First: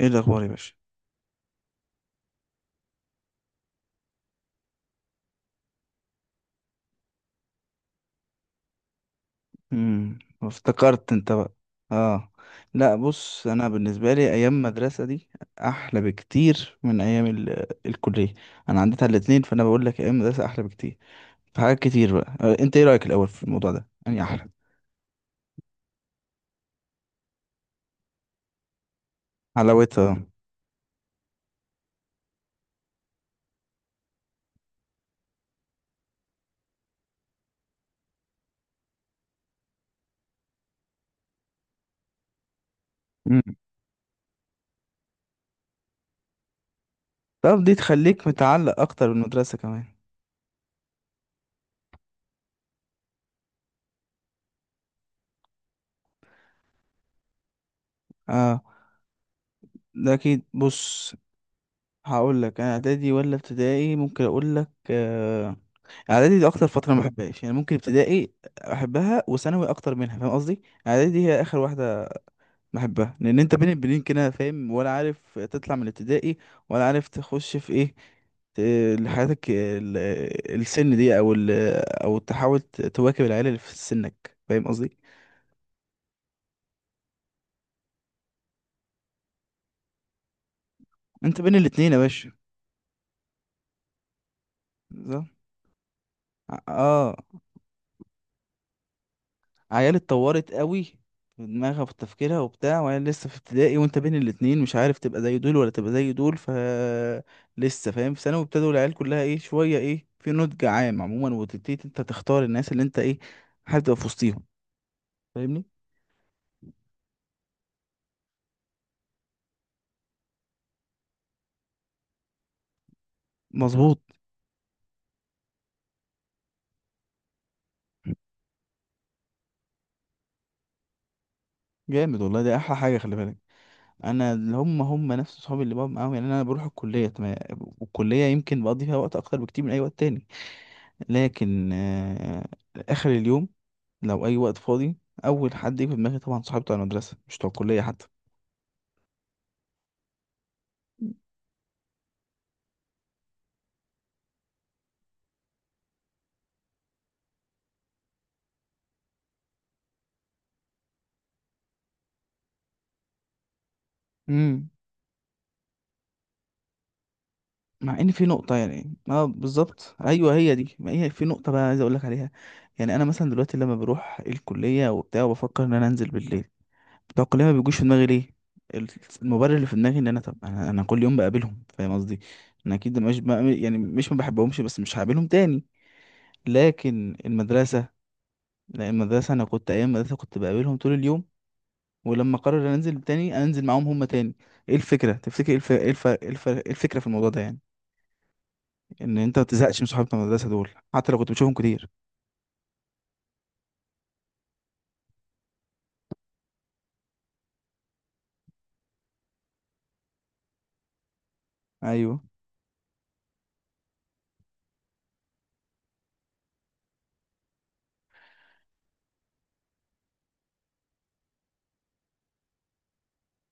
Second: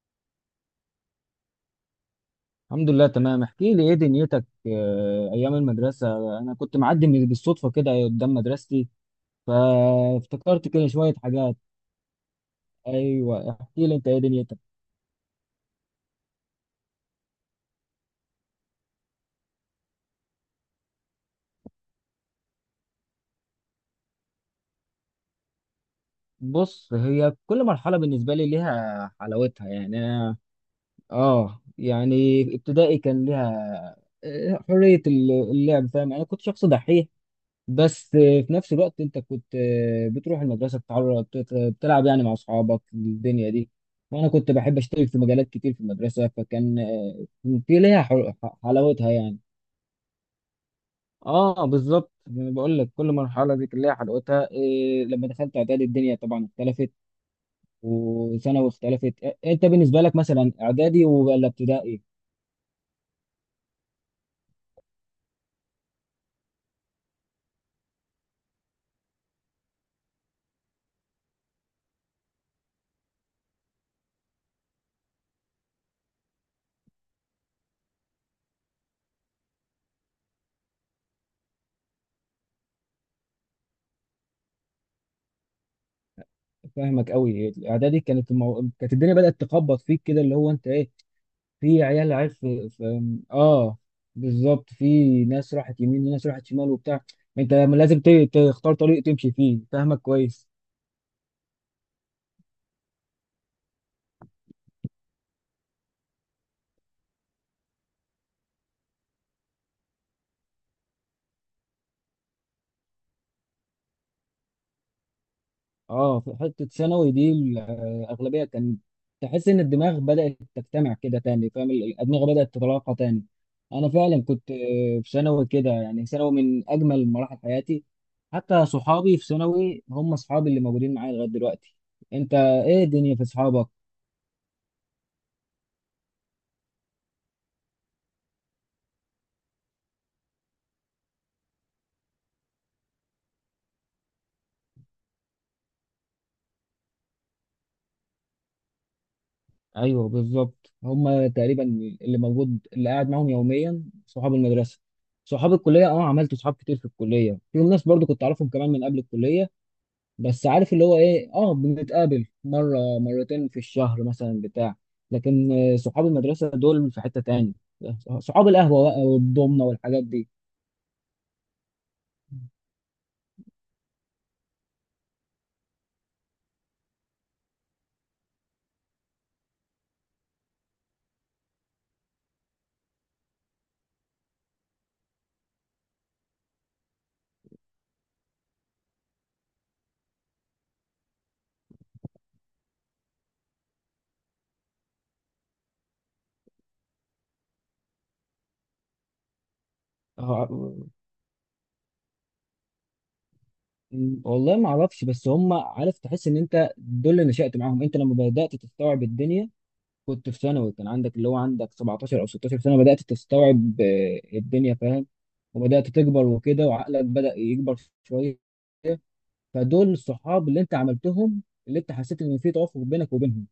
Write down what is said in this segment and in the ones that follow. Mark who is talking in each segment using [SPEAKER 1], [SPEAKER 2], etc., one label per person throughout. [SPEAKER 1] ايه الاخبار يا باشا؟
[SPEAKER 2] الحمد لله تمام. احكي لي ايه دنيتك؟ ايام المدرسه انا كنت معدي من بالصدفه كده قدام مدرستي، فافتكرت كده
[SPEAKER 1] افتكرت
[SPEAKER 2] شويه
[SPEAKER 1] انت بقى؟
[SPEAKER 2] حاجات.
[SPEAKER 1] اه. لا بص،
[SPEAKER 2] ايوه
[SPEAKER 1] انا
[SPEAKER 2] احكي لي انت
[SPEAKER 1] بالنسبه
[SPEAKER 2] ايه
[SPEAKER 1] لي ايام
[SPEAKER 2] دنيتك.
[SPEAKER 1] المدرسه دي احلى بكتير من ايام ال... آه، الكليه. انا عديت على الاتنين، فانا بقول لك ايام المدرسه احلى بكتير. في حاجات كتير بقى، انت ايه رايك الاول في الموضوع ده؟ يعني احلى
[SPEAKER 2] بص، هي كل مرحله بالنسبه لي ليها حلاوتها يعني.
[SPEAKER 1] حلاوتها.
[SPEAKER 2] أنا- اه يعني ابتدائي كان ليها حريه اللعب، فاهم؟ يعني انا كنت شخص دحيح، بس في نفس الوقت انت كنت بتروح المدرسه، بتلعب يعني مع اصحابك
[SPEAKER 1] امم
[SPEAKER 2] الدنيا دي. وانا كنت بحب اشترك في مجالات كتير في المدرسه، فكان
[SPEAKER 1] طب دي
[SPEAKER 2] في ليها
[SPEAKER 1] تخليك
[SPEAKER 2] حل-
[SPEAKER 1] متعلق اكتر
[SPEAKER 2] حلاوتها يعني.
[SPEAKER 1] بالمدرسه كمان.
[SPEAKER 2] اه بالظبط، يعني بقول لك كل مرحله دي كان ليها حلاوتها. إيه لما دخلت اعدادي الدنيا طبعا اختلفت،
[SPEAKER 1] اه
[SPEAKER 2] وثانوي اختلفت. انت بالنسبه
[SPEAKER 1] ده
[SPEAKER 2] لك
[SPEAKER 1] اكيد.
[SPEAKER 2] مثلا اعدادي
[SPEAKER 1] بص
[SPEAKER 2] ولا ابتدائي؟
[SPEAKER 1] هقول لك، انا اعدادي ولا ابتدائي؟ ممكن اقول لك اعدادي دي اكتر فتره ما بحبهاش، يعني ممكن ابتدائي احبها وثانوي اكتر منها، فاهم قصدي؟ اعدادي دي هي اخر واحده بحبها، لان انت بين البنين كده، فاهم؟ ولا عارف تطلع من الابتدائي، ولا عارف تخش في ايه، لحياتك السن دي، او تحاول تواكب العيال اللي في سنك، فاهم قصدي؟
[SPEAKER 2] فاهمك قوي. اعدادي كانت كانت الدنيا بدات تخبط فيك كده، اللي هو انت ايه،
[SPEAKER 1] انت بين
[SPEAKER 2] في
[SPEAKER 1] الاتنين يا
[SPEAKER 2] عيال عيال
[SPEAKER 1] باشا،
[SPEAKER 2] في, في اه بالظبط، في
[SPEAKER 1] بالظبط.
[SPEAKER 2] ناس راحت يمين وناس راحت شمال وبتاع.
[SPEAKER 1] اه،
[SPEAKER 2] انت لازم تختار طريق تمشي فيه،
[SPEAKER 1] عيال
[SPEAKER 2] فاهمك كويس.
[SPEAKER 1] اتطورت قوي في دماغها، في تفكيرها وبتاع، وعيال لسه في ابتدائي، وانت بين الاتنين مش عارف تبقى زي دول ولا تبقى زي دول. ف لسه فاهم؟ في ثانوي ابتدوا العيال كلها ايه، شويه ايه، في نضج عام عموما، وتبتدي انت تختار الناس اللي انت ايه حابب تبقى في وسطيهم، فاهمني؟
[SPEAKER 2] اه، في حته ثانوي دي الاغلبيه كان تحس ان الدماغ بدات تجتمع كده تاني، فاهم؟ الادمغه بدات تتلاقى تاني. انا
[SPEAKER 1] مظبوط.
[SPEAKER 2] فعلا كنت، في ثانوي كده، يعني ثانوي من اجمل مراحل حياتي. حتى صحابي في ثانوي هم اصحابي اللي موجودين معايا لغايه دلوقتي.
[SPEAKER 1] جامد
[SPEAKER 2] انت
[SPEAKER 1] والله، ده احلى
[SPEAKER 2] ايه
[SPEAKER 1] حاجه، خلي
[SPEAKER 2] الدنيا في
[SPEAKER 1] بالك.
[SPEAKER 2] اصحابك؟
[SPEAKER 1] انا اللي هم نفس صحابي اللي بقعد معاهم، يعني انا بروح الكليه تمام، والكليه يمكن بقضي فيها وقت اكتر بكتير من اي وقت تاني، لكن اخر اليوم لو اي وقت فاضي اول حد يجي في دماغي طبعا صاحبي بتاع المدرسه، مش بتوع الكليه حتى.
[SPEAKER 2] ايوه بالظبط، هم تقريبا اللي موجود، اللي قاعد معاهم يوميا صحاب المدرسه. صحاب الكليه اه عملت صحاب كتير في الكليه، في ناس برضو كنت اعرفهم كمان من قبل الكليه، بس عارف اللي هو ايه، اه بنتقابل مره مرتين في الشهر مثلا
[SPEAKER 1] امم
[SPEAKER 2] بتاع لكن صحاب المدرسه دول في حته تاني.
[SPEAKER 1] مع ان في
[SPEAKER 2] صحاب
[SPEAKER 1] نقطه،
[SPEAKER 2] القهوه
[SPEAKER 1] يعني
[SPEAKER 2] بقى
[SPEAKER 1] اه
[SPEAKER 2] والضمنه
[SPEAKER 1] بالظبط،
[SPEAKER 2] والحاجات دي.
[SPEAKER 1] ايوه هي دي، ما هي في نقطه بقى عايز اقول لك عليها. يعني انا مثلا دلوقتي لما بروح الكليه وبتاع وبفكر ان انا انزل بالليل، بتوع الكليه ما بيجوش في دماغي. ليه؟ ال- المبرر اللي في دماغي ان انا، طب أنا كل يوم بقابلهم، فاهم قصدي؟ انا اكيد مش بقى، يعني مش ما بحبهمش، بس مش هقابلهم تاني. لكن المدرسه، لا المدرسه انا كنت، ايام المدرسه كنت بقابلهم طول اليوم، ولما قرر انزل تاني انزل معاهم هم تاني. ايه الفكره؟ تفتكر ايه الفكره في الموضوع ده، يعني ان انت ما تزهقش من صحابه المدرسه
[SPEAKER 2] آه،
[SPEAKER 1] دول حتى لو كنت بتشوفهم كتير؟
[SPEAKER 2] والله ما اعرفش، بس هم، عارف تحس ان انت دول اللي نشأت معاهم. انت لما بدأت تستوعب الدنيا كنت في ثانوي، كان عندك اللي هو عندك 17
[SPEAKER 1] ايوه.
[SPEAKER 2] او 16 سنه، بدات تستوعب الدنيا، فاهم؟ وبدات تكبر وكده، وعقلك بدا يكبر شويه. فدول الصحاب اللي انت عملتهم، اللي انت حسيت ان في توافق بينك وبينهم،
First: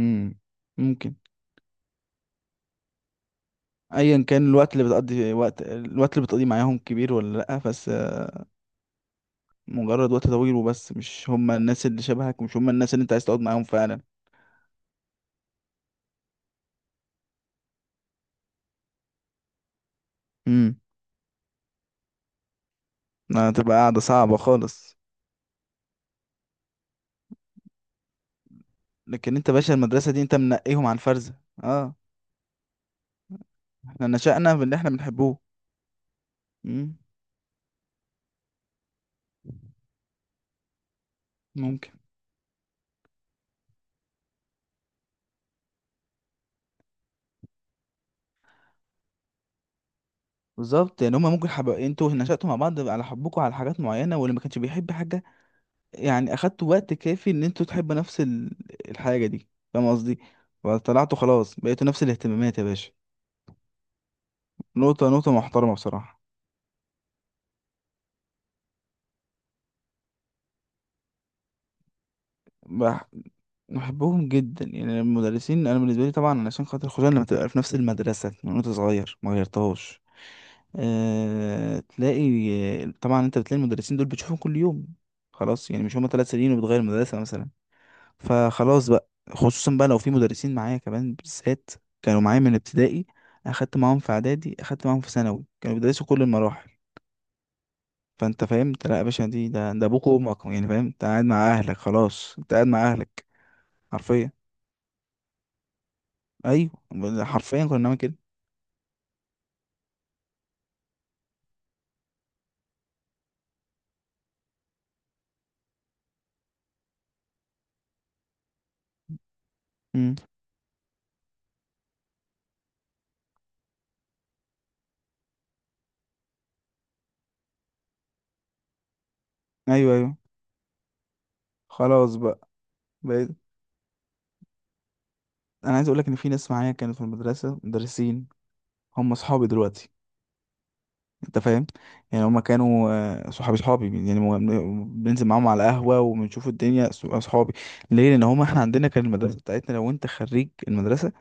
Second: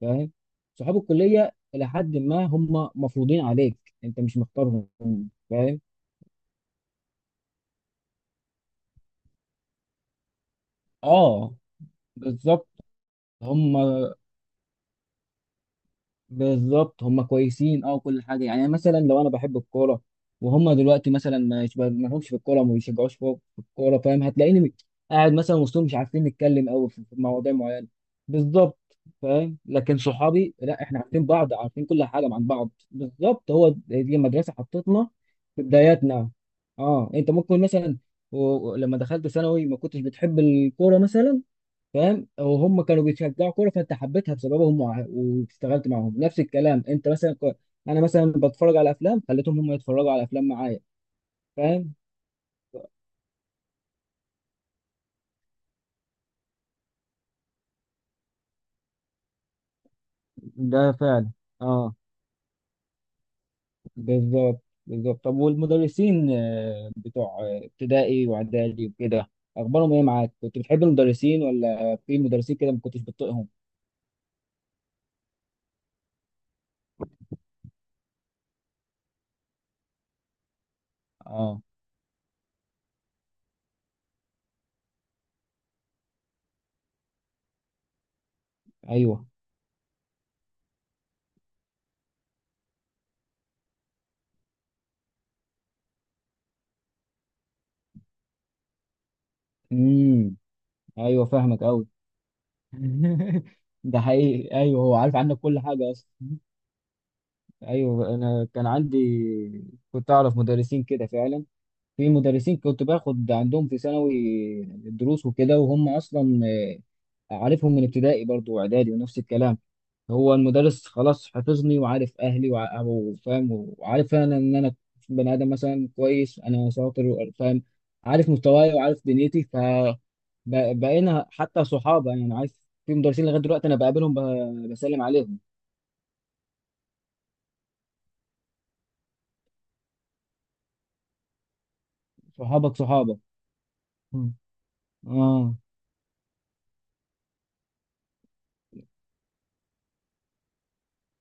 [SPEAKER 2] فاهم؟ صحاب
[SPEAKER 1] ممكن.
[SPEAKER 2] الكليه الى حد ما هم مفروضين عليك، انت
[SPEAKER 1] ايا
[SPEAKER 2] مش
[SPEAKER 1] كان الوقت اللي
[SPEAKER 2] مختارهم،
[SPEAKER 1] بتقضي، وقت
[SPEAKER 2] فاهم؟
[SPEAKER 1] الوقت اللي بتقضيه معاهم كبير ولا لا، بس مجرد وقت طويل وبس، مش هم
[SPEAKER 2] اه
[SPEAKER 1] الناس اللي شبهك، مش
[SPEAKER 2] بالظبط.
[SPEAKER 1] هم الناس اللي انت عايز تقعد معاهم
[SPEAKER 2] هم
[SPEAKER 1] فعلا.
[SPEAKER 2] هم كويسين اه كل حاجه، يعني مثلا لو انا بحب الكوره وهم
[SPEAKER 1] امم
[SPEAKER 2] دلوقتي مثلا ما لهمش في الكوره وما بيشجعوش فوق في
[SPEAKER 1] هتبقى
[SPEAKER 2] الكوره،
[SPEAKER 1] قاعده
[SPEAKER 2] فاهم؟
[SPEAKER 1] صعبه
[SPEAKER 2] هتلاقيني
[SPEAKER 1] خالص.
[SPEAKER 2] قاعد مثلا وسطهم مش عارفين نتكلم قوي في مواضيع معينه. بالظبط،
[SPEAKER 1] لكن انت
[SPEAKER 2] فاهم؟
[SPEAKER 1] باشا
[SPEAKER 2] لكن
[SPEAKER 1] المدرسه دي انت
[SPEAKER 2] صحابي لا،
[SPEAKER 1] منقيهم على
[SPEAKER 2] احنا عارفين
[SPEAKER 1] الفرزه.
[SPEAKER 2] بعض، عارفين
[SPEAKER 1] اه،
[SPEAKER 2] كل حاجه عن بعض. بالظبط، هو
[SPEAKER 1] احنا
[SPEAKER 2] دي المدرسه
[SPEAKER 1] نشأنا باللي احنا
[SPEAKER 2] حطتنا
[SPEAKER 1] بنحبوه.
[SPEAKER 2] في بداياتنا.
[SPEAKER 1] امم
[SPEAKER 2] اه، انت ممكن مثلا لما دخلت ثانوي ما كنتش بتحب الكوره مثلا،
[SPEAKER 1] ممكن.
[SPEAKER 2] فاهم؟ وهم كانوا بيشجعوا كوره فانت حبيتها بسببهم، واشتغلت معاهم. نفس الكلام انت مثلا انا مثلا بتفرج على افلام، خليتهم هم يتفرجوا على افلام معايا،
[SPEAKER 1] بالظبط، يعني هما ممكن
[SPEAKER 2] فاهم؟
[SPEAKER 1] انتوا نشأتوا مع بعض على حبكم على حاجات معينة، واللي ما كانش بيحب حاجة يعني أخدتوا وقت كافي إن انتوا تحبوا نفس الحاجة دي، فاهم قصدي؟
[SPEAKER 2] ده
[SPEAKER 1] فطلعتوا
[SPEAKER 2] فعلا.
[SPEAKER 1] خلاص بقيتوا
[SPEAKER 2] اه
[SPEAKER 1] نفس الاهتمامات يا باشا.
[SPEAKER 2] بالظبط
[SPEAKER 1] نقطة
[SPEAKER 2] بالظبط.
[SPEAKER 1] نقطة
[SPEAKER 2] طب
[SPEAKER 1] محترمة بصراحة.
[SPEAKER 2] والمدرسين، بتوع ابتدائي واعدادي وكده، اخبارهم ايه معاك؟ كنت بتحب المدرسين، ولا في مدرسين كده ما كنتش
[SPEAKER 1] بح...
[SPEAKER 2] بتطيقهم؟
[SPEAKER 1] بحبهم جدا، يعني المدرسين أنا بالنسبة لي طبعا علشان خاطر، خصوصا لما تبقى في نفس المدرسة من وأنت صغير ما غيرتهاش.
[SPEAKER 2] اه.
[SPEAKER 1] تلاقي طبعا أنت بتلاقي المدرسين دول بتشوفهم كل يوم، خلاص يعني مش هما ثلاث سنين وبتغير مدرسة مثلا. فخلاص بقى،
[SPEAKER 2] ايوه.
[SPEAKER 1] خصوصا بقى لو في مدرسين معايا كمان بالذات كانوا معايا من ابتدائي، اخدت معاهم في اعدادي، اخدت معاهم في ثانوي، كانوا بيدرسوا كل المراحل. فانت فهمت؟ لا يا باشا، دي ده ده ابوك
[SPEAKER 2] امم.
[SPEAKER 1] وامك يعني، فاهم؟ انت قاعد
[SPEAKER 2] ايوه
[SPEAKER 1] مع
[SPEAKER 2] فاهمك
[SPEAKER 1] اهلك،
[SPEAKER 2] قوي.
[SPEAKER 1] خلاص انت قاعد مع اهلك.
[SPEAKER 2] ده
[SPEAKER 1] حرفيا،
[SPEAKER 2] حقيقي، ايوه هو عارف عنك كل حاجه اصلا.
[SPEAKER 1] ايوه حرفيا كنا بنعمل كده.
[SPEAKER 2] ايوه انا كان عندي، كنت اعرف مدرسين كده فعلا. في مدرسين كنت باخد عندهم في ثانوي دروس وكده، وهم اصلا عارفهم من ابتدائي برضو واعدادي، ونفس الكلام.
[SPEAKER 1] امم
[SPEAKER 2] هو المدرس خلاص حفظني وعارف اهلي وفاهم، وعارف انا ان انا بني ادم مثلا كويس، انا شاطر وفاهم، عارف مستواي وعارف دنيتي.
[SPEAKER 1] ايوه ايوه.
[SPEAKER 2] فبقينا حتى صحابه،
[SPEAKER 1] خلاص
[SPEAKER 2] يعني
[SPEAKER 1] بقى
[SPEAKER 2] عارف. في مدرسين
[SPEAKER 1] بقيت.
[SPEAKER 2] لغايه دلوقتي انا بقابلهم، بسلم عليهم.
[SPEAKER 1] انا عايز اقول لك ان في ناس معايا كانت في المدرسه مدرسين، هم اصحابي دلوقتي، انت فاهم؟ يعني هما
[SPEAKER 2] صحابك
[SPEAKER 1] كانوا
[SPEAKER 2] صحابك
[SPEAKER 1] صحابي صحابي، يعني
[SPEAKER 2] مم.
[SPEAKER 1] بننزل معاهم
[SPEAKER 2] اه.
[SPEAKER 1] على قهوة وبنشوف الدنيا، صحابي. ليه؟ لان هما، احنا عندنا كان المدرسة بتاعتنا، لو انت خريج المدرسة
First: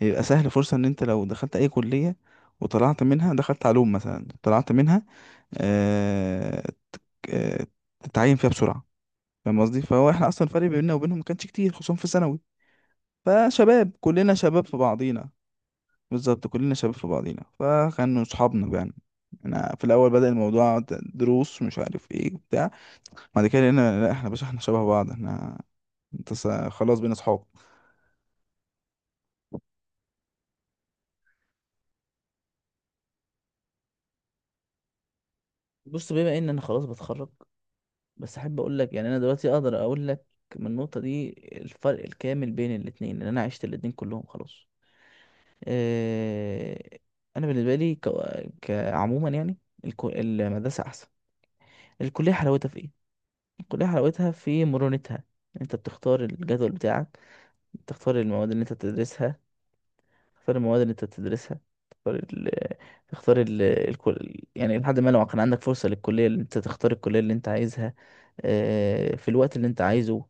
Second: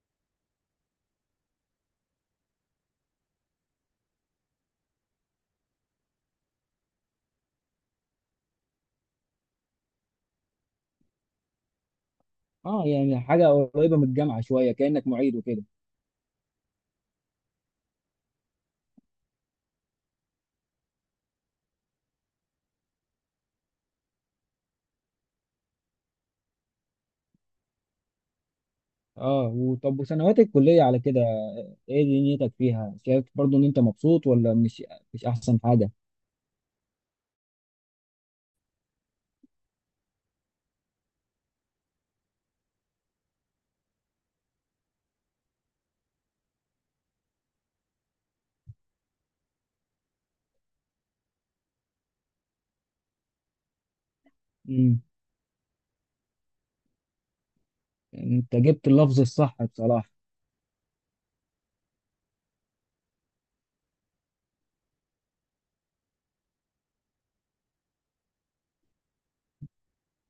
[SPEAKER 1] يبقى سهل فرصة ان انت لو دخلت اي كلية وطلعت منها، دخلت علوم مثلا طلعت منها آه آه، تتعين فيها بسرعة، فاهم قصدي؟ فهو احنا اصلا الفرق بيننا وبينهم ما كانش كتير، خصوصا في ثانوي،
[SPEAKER 2] اه يعني حاجه
[SPEAKER 1] فشباب
[SPEAKER 2] قريبه من
[SPEAKER 1] كلنا
[SPEAKER 2] الجامعه
[SPEAKER 1] شباب
[SPEAKER 2] شويه،
[SPEAKER 1] في
[SPEAKER 2] كانك
[SPEAKER 1] بعضينا،
[SPEAKER 2] معيد وكده.
[SPEAKER 1] بالظبط كلنا شباب في بعضينا، فكانوا صحابنا يعني. انا في الاول بدأ الموضوع دروس مش عارف ايه وبتاع، بعد كده لقينا لا، احنا باشا احنا شبه بعض احنا، انت خلاص بينا صحاب.
[SPEAKER 2] اه، وطب وسنوات الكليه على كده، ايه دنيتك فيها؟ شايف برضو ان انت مبسوط ولا مش؟ مش احسن حاجه.
[SPEAKER 1] بس يعني انا اقول لك من بين الاثنين لان انا عشت الاثنين، كورس. آه، انا بلي عموما يعني المدرسه احسن. الكليه حلاوتها في ايه؟ الكليه حلاوتها في
[SPEAKER 2] امم.
[SPEAKER 1] متها، انت بتختار الجدول بتاعك، بتختار المواد
[SPEAKER 2] انت
[SPEAKER 1] اللي انت
[SPEAKER 2] جبت اللفظ
[SPEAKER 1] بتدرسها،
[SPEAKER 2] الصح بصراحه.
[SPEAKER 1] تختار المواد اللي انت بتدرسها، تختار ال، تختار يعني لحد ما لو كان عندك فرصة للكلية اللي انت، تختار الكلية اللي انت عايزها، في الوقت اللي انت عايزه،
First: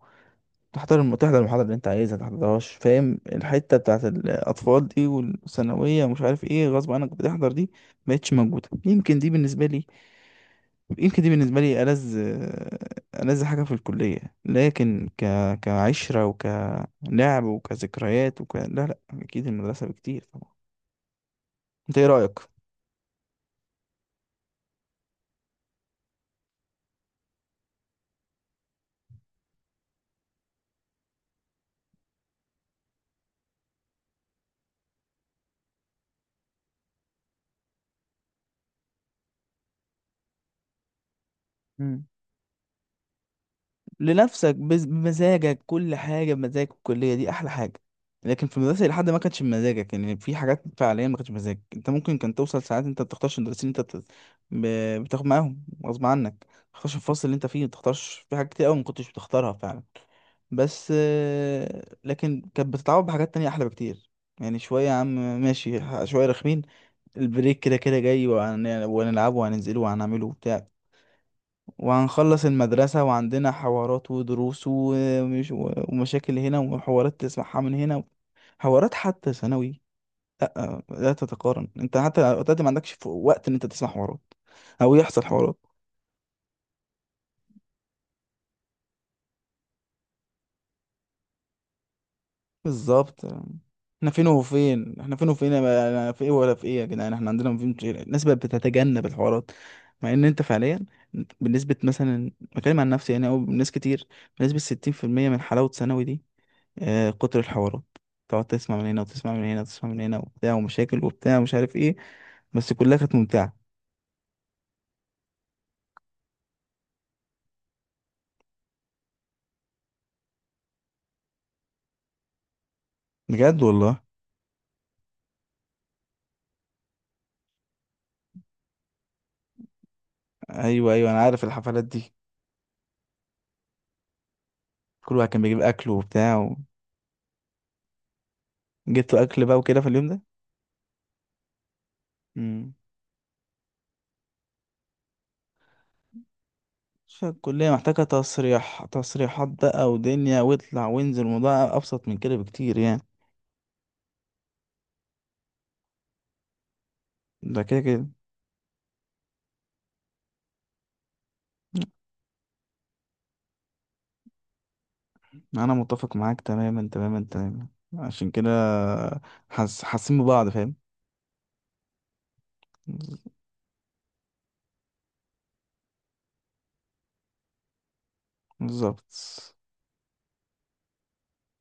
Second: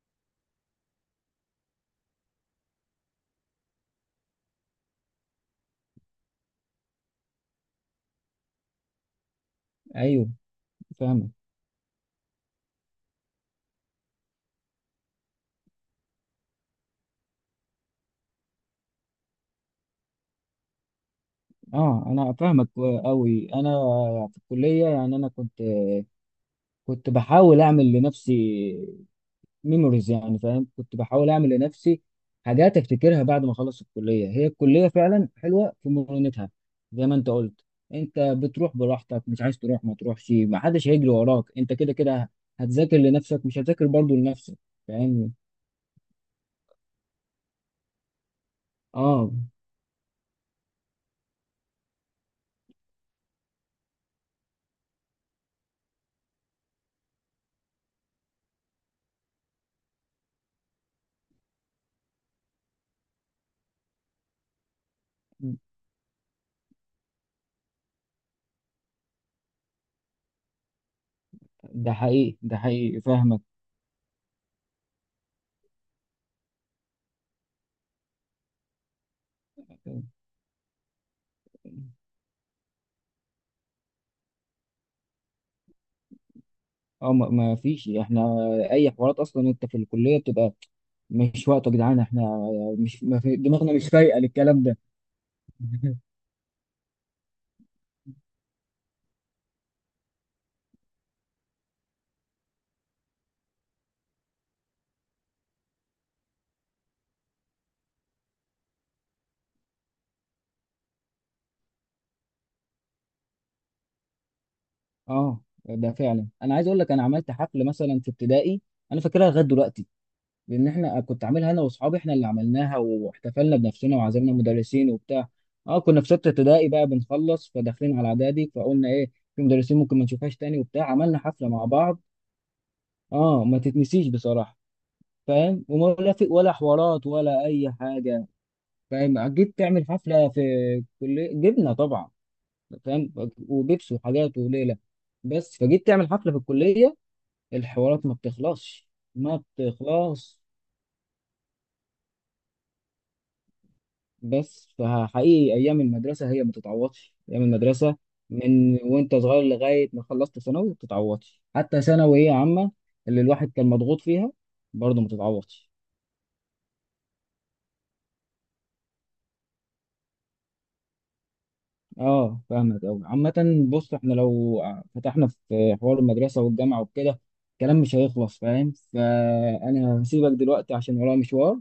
[SPEAKER 1] تحضر تحضر المحاضرة اللي انت عايزها، متحضرهاش، فاهم؟ الحتة بتاعت الأطفال دي والثانوية ومش عارف ايه غصب عنك بتحضر دي مبقتش موجودة. يمكن دي بالنسبة لي،
[SPEAKER 2] ايوه
[SPEAKER 1] يمكن
[SPEAKER 2] فاهمك.
[SPEAKER 1] دي بالنسبة لي ألذ ألذ حاجة في الكلية. لكن كعشرة وكلعب وكذكريات لا لا، أكيد المدرسة بكتير طبعا. انت
[SPEAKER 2] اه
[SPEAKER 1] ايه
[SPEAKER 2] انا
[SPEAKER 1] رأيك؟
[SPEAKER 2] فاهمك قوي. انا في الكليه يعني انا كنت بحاول اعمل لنفسي ميموريز، يعني فاهم كنت بحاول اعمل لنفسي حاجات افتكرها بعد ما اخلص الكليه. هي الكليه فعلا حلوه في مرونتها، زي ما انت قلت. انت بتروح براحتك، مش عايز تروح ما تروحش، ما حدش هيجري وراك، انت كده
[SPEAKER 1] مم.
[SPEAKER 2] كده هتذاكر لنفسك، مش هتذاكر برضه
[SPEAKER 1] لنفسك،
[SPEAKER 2] لنفسك، فاهم؟
[SPEAKER 1] بمزاجك، كل حاجة بمزاجك، الكلية دي أحلى حاجة. لكن في المدرسة لحد ما
[SPEAKER 2] اه
[SPEAKER 1] كانتش بمزاجك، يعني في حاجات فعليا ما كانتش بمزاجك، انت ممكن كان توصل ساعات انت ما بتختارش المدرسين اللي انت بتاخد معاهم غصب عنك، ما بتختارش الفصل اللي انت فيه، ما بتختارش في حاجات كتير قوي ما كنتش بتختارها فعلا، بس لكن كانت بتتعوض بحاجات تانية أحلى بكتير. يعني شوية يا عم ماشي، شوية رخمين، البريك كده كده جاي وهنلعبه وهننزله وهنعمله وبتاع،
[SPEAKER 2] ده حقيقي،
[SPEAKER 1] وهنخلص
[SPEAKER 2] ده حقيقي
[SPEAKER 1] المدرسة
[SPEAKER 2] فاهمك.
[SPEAKER 1] وعندنا حوارات ودروس، ومش ومشاكل هنا، وحوارات تسمعها من هنا، حوارات حتى ثانوي لا لا تتقارن، انت حتى دلوقتي ما عندكش وقت ان انت تسمع حوارات او يحصل حوارات.
[SPEAKER 2] اه ما فيش احنا اي حوارات اصلا، انت في الكليه بتبقى مش وقته يا جدعان، احنا مش، ما
[SPEAKER 1] بالظبط،
[SPEAKER 2] في دماغنا مش
[SPEAKER 1] احنا
[SPEAKER 2] فايقه
[SPEAKER 1] فين
[SPEAKER 2] للكلام ده.
[SPEAKER 1] وفين، احنا فين وفين يا بقى، انا في ايه ولا في ايه يا جدعان، احنا عندنا فين كتير. الناس بقت بتتجنب الحوارات. مع ان انت فعليا بنسبة مثلا، بتكلم عن نفسي يعني او ناس كتير، بنسبة 60% من حلاوة ثانوي دي كتر الحوارات، تقعد تسمع من هنا وتسمع من هنا وتسمع من هنا وبتاع، ومشاكل وبتاع ومش عارف ايه، بس كلها كانت ممتعة.
[SPEAKER 2] اه ده فعلا. انا عايز اقول لك انا عملت حفل مثلا في ابتدائي، انا فاكرها لغايه دلوقتي، لان احنا كنت عاملها انا واصحابي، احنا اللي عملناها واحتفلنا
[SPEAKER 1] بجد
[SPEAKER 2] بنفسنا
[SPEAKER 1] والله.
[SPEAKER 2] وعزمنا مدرسين وبتاع. اه كنا في سته ابتدائي بقى بنخلص، فداخلين على اعدادي، فقلنا ايه، في مدرسين ممكن ما نشوفهاش تاني وبتاع،
[SPEAKER 1] ايوه ايوه
[SPEAKER 2] عملنا
[SPEAKER 1] انا عارف
[SPEAKER 2] حفله مع
[SPEAKER 1] الحفلات
[SPEAKER 2] بعض.
[SPEAKER 1] دي،
[SPEAKER 2] اه ما تتنسيش بصراحه،
[SPEAKER 1] كل واحد كان بيجيب
[SPEAKER 2] فاهم؟
[SPEAKER 1] اكل
[SPEAKER 2] وملافق ولا
[SPEAKER 1] وبتاع،
[SPEAKER 2] حوارات ولا اي حاجه، فاهم؟
[SPEAKER 1] وجبتوا اكل
[SPEAKER 2] جيت
[SPEAKER 1] بقى وكده
[SPEAKER 2] تعمل
[SPEAKER 1] في اليوم ده.
[SPEAKER 2] حفله في كليه، جبنه طبعا،
[SPEAKER 1] امم
[SPEAKER 2] فاهم، وبيبس وحاجات وليله. بس فجيت تعمل حفله في الكليه
[SPEAKER 1] فالكلية محتاجة
[SPEAKER 2] الحوارات ما
[SPEAKER 1] تصريح،
[SPEAKER 2] بتخلصش، ما
[SPEAKER 1] تصريحات بقى ودنيا
[SPEAKER 2] بتخلص.
[SPEAKER 1] واطلع وانزل، الموضوع ابسط من كده بكتير يعني.
[SPEAKER 2] بس فحقيقي ايام المدرسه هي ما تتعوضش. ايام
[SPEAKER 1] ده كده
[SPEAKER 2] المدرسه
[SPEAKER 1] كده،
[SPEAKER 2] من وانت صغير لغايه ما خلصت ثانوي ما بتتعوضش، حتى ثانويه عامه اللي الواحد كان مضغوط فيها برضه ما تتعوضش.
[SPEAKER 1] انا متفق معاك تماما تماما تماما. عشان كده حاس، حاسين ببعض، فاهم؟
[SPEAKER 2] اه فاهمك قوي. عامه بص، احنا لو فتحنا في حوار المدرسه والجامعه وكده الكلام مش هيخلص، فاهم؟
[SPEAKER 1] بالظبط.
[SPEAKER 2] فانا هسيبك دلوقتي عشان ورايا مشوار،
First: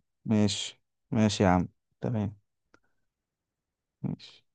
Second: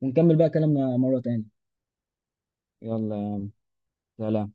[SPEAKER 2] ونكمل بقى
[SPEAKER 1] ماشي،
[SPEAKER 2] كلامنا مره
[SPEAKER 1] ماشي يا
[SPEAKER 2] تانية.
[SPEAKER 1] عم، تمام،
[SPEAKER 2] يلا،
[SPEAKER 1] ماشي.
[SPEAKER 2] سلام.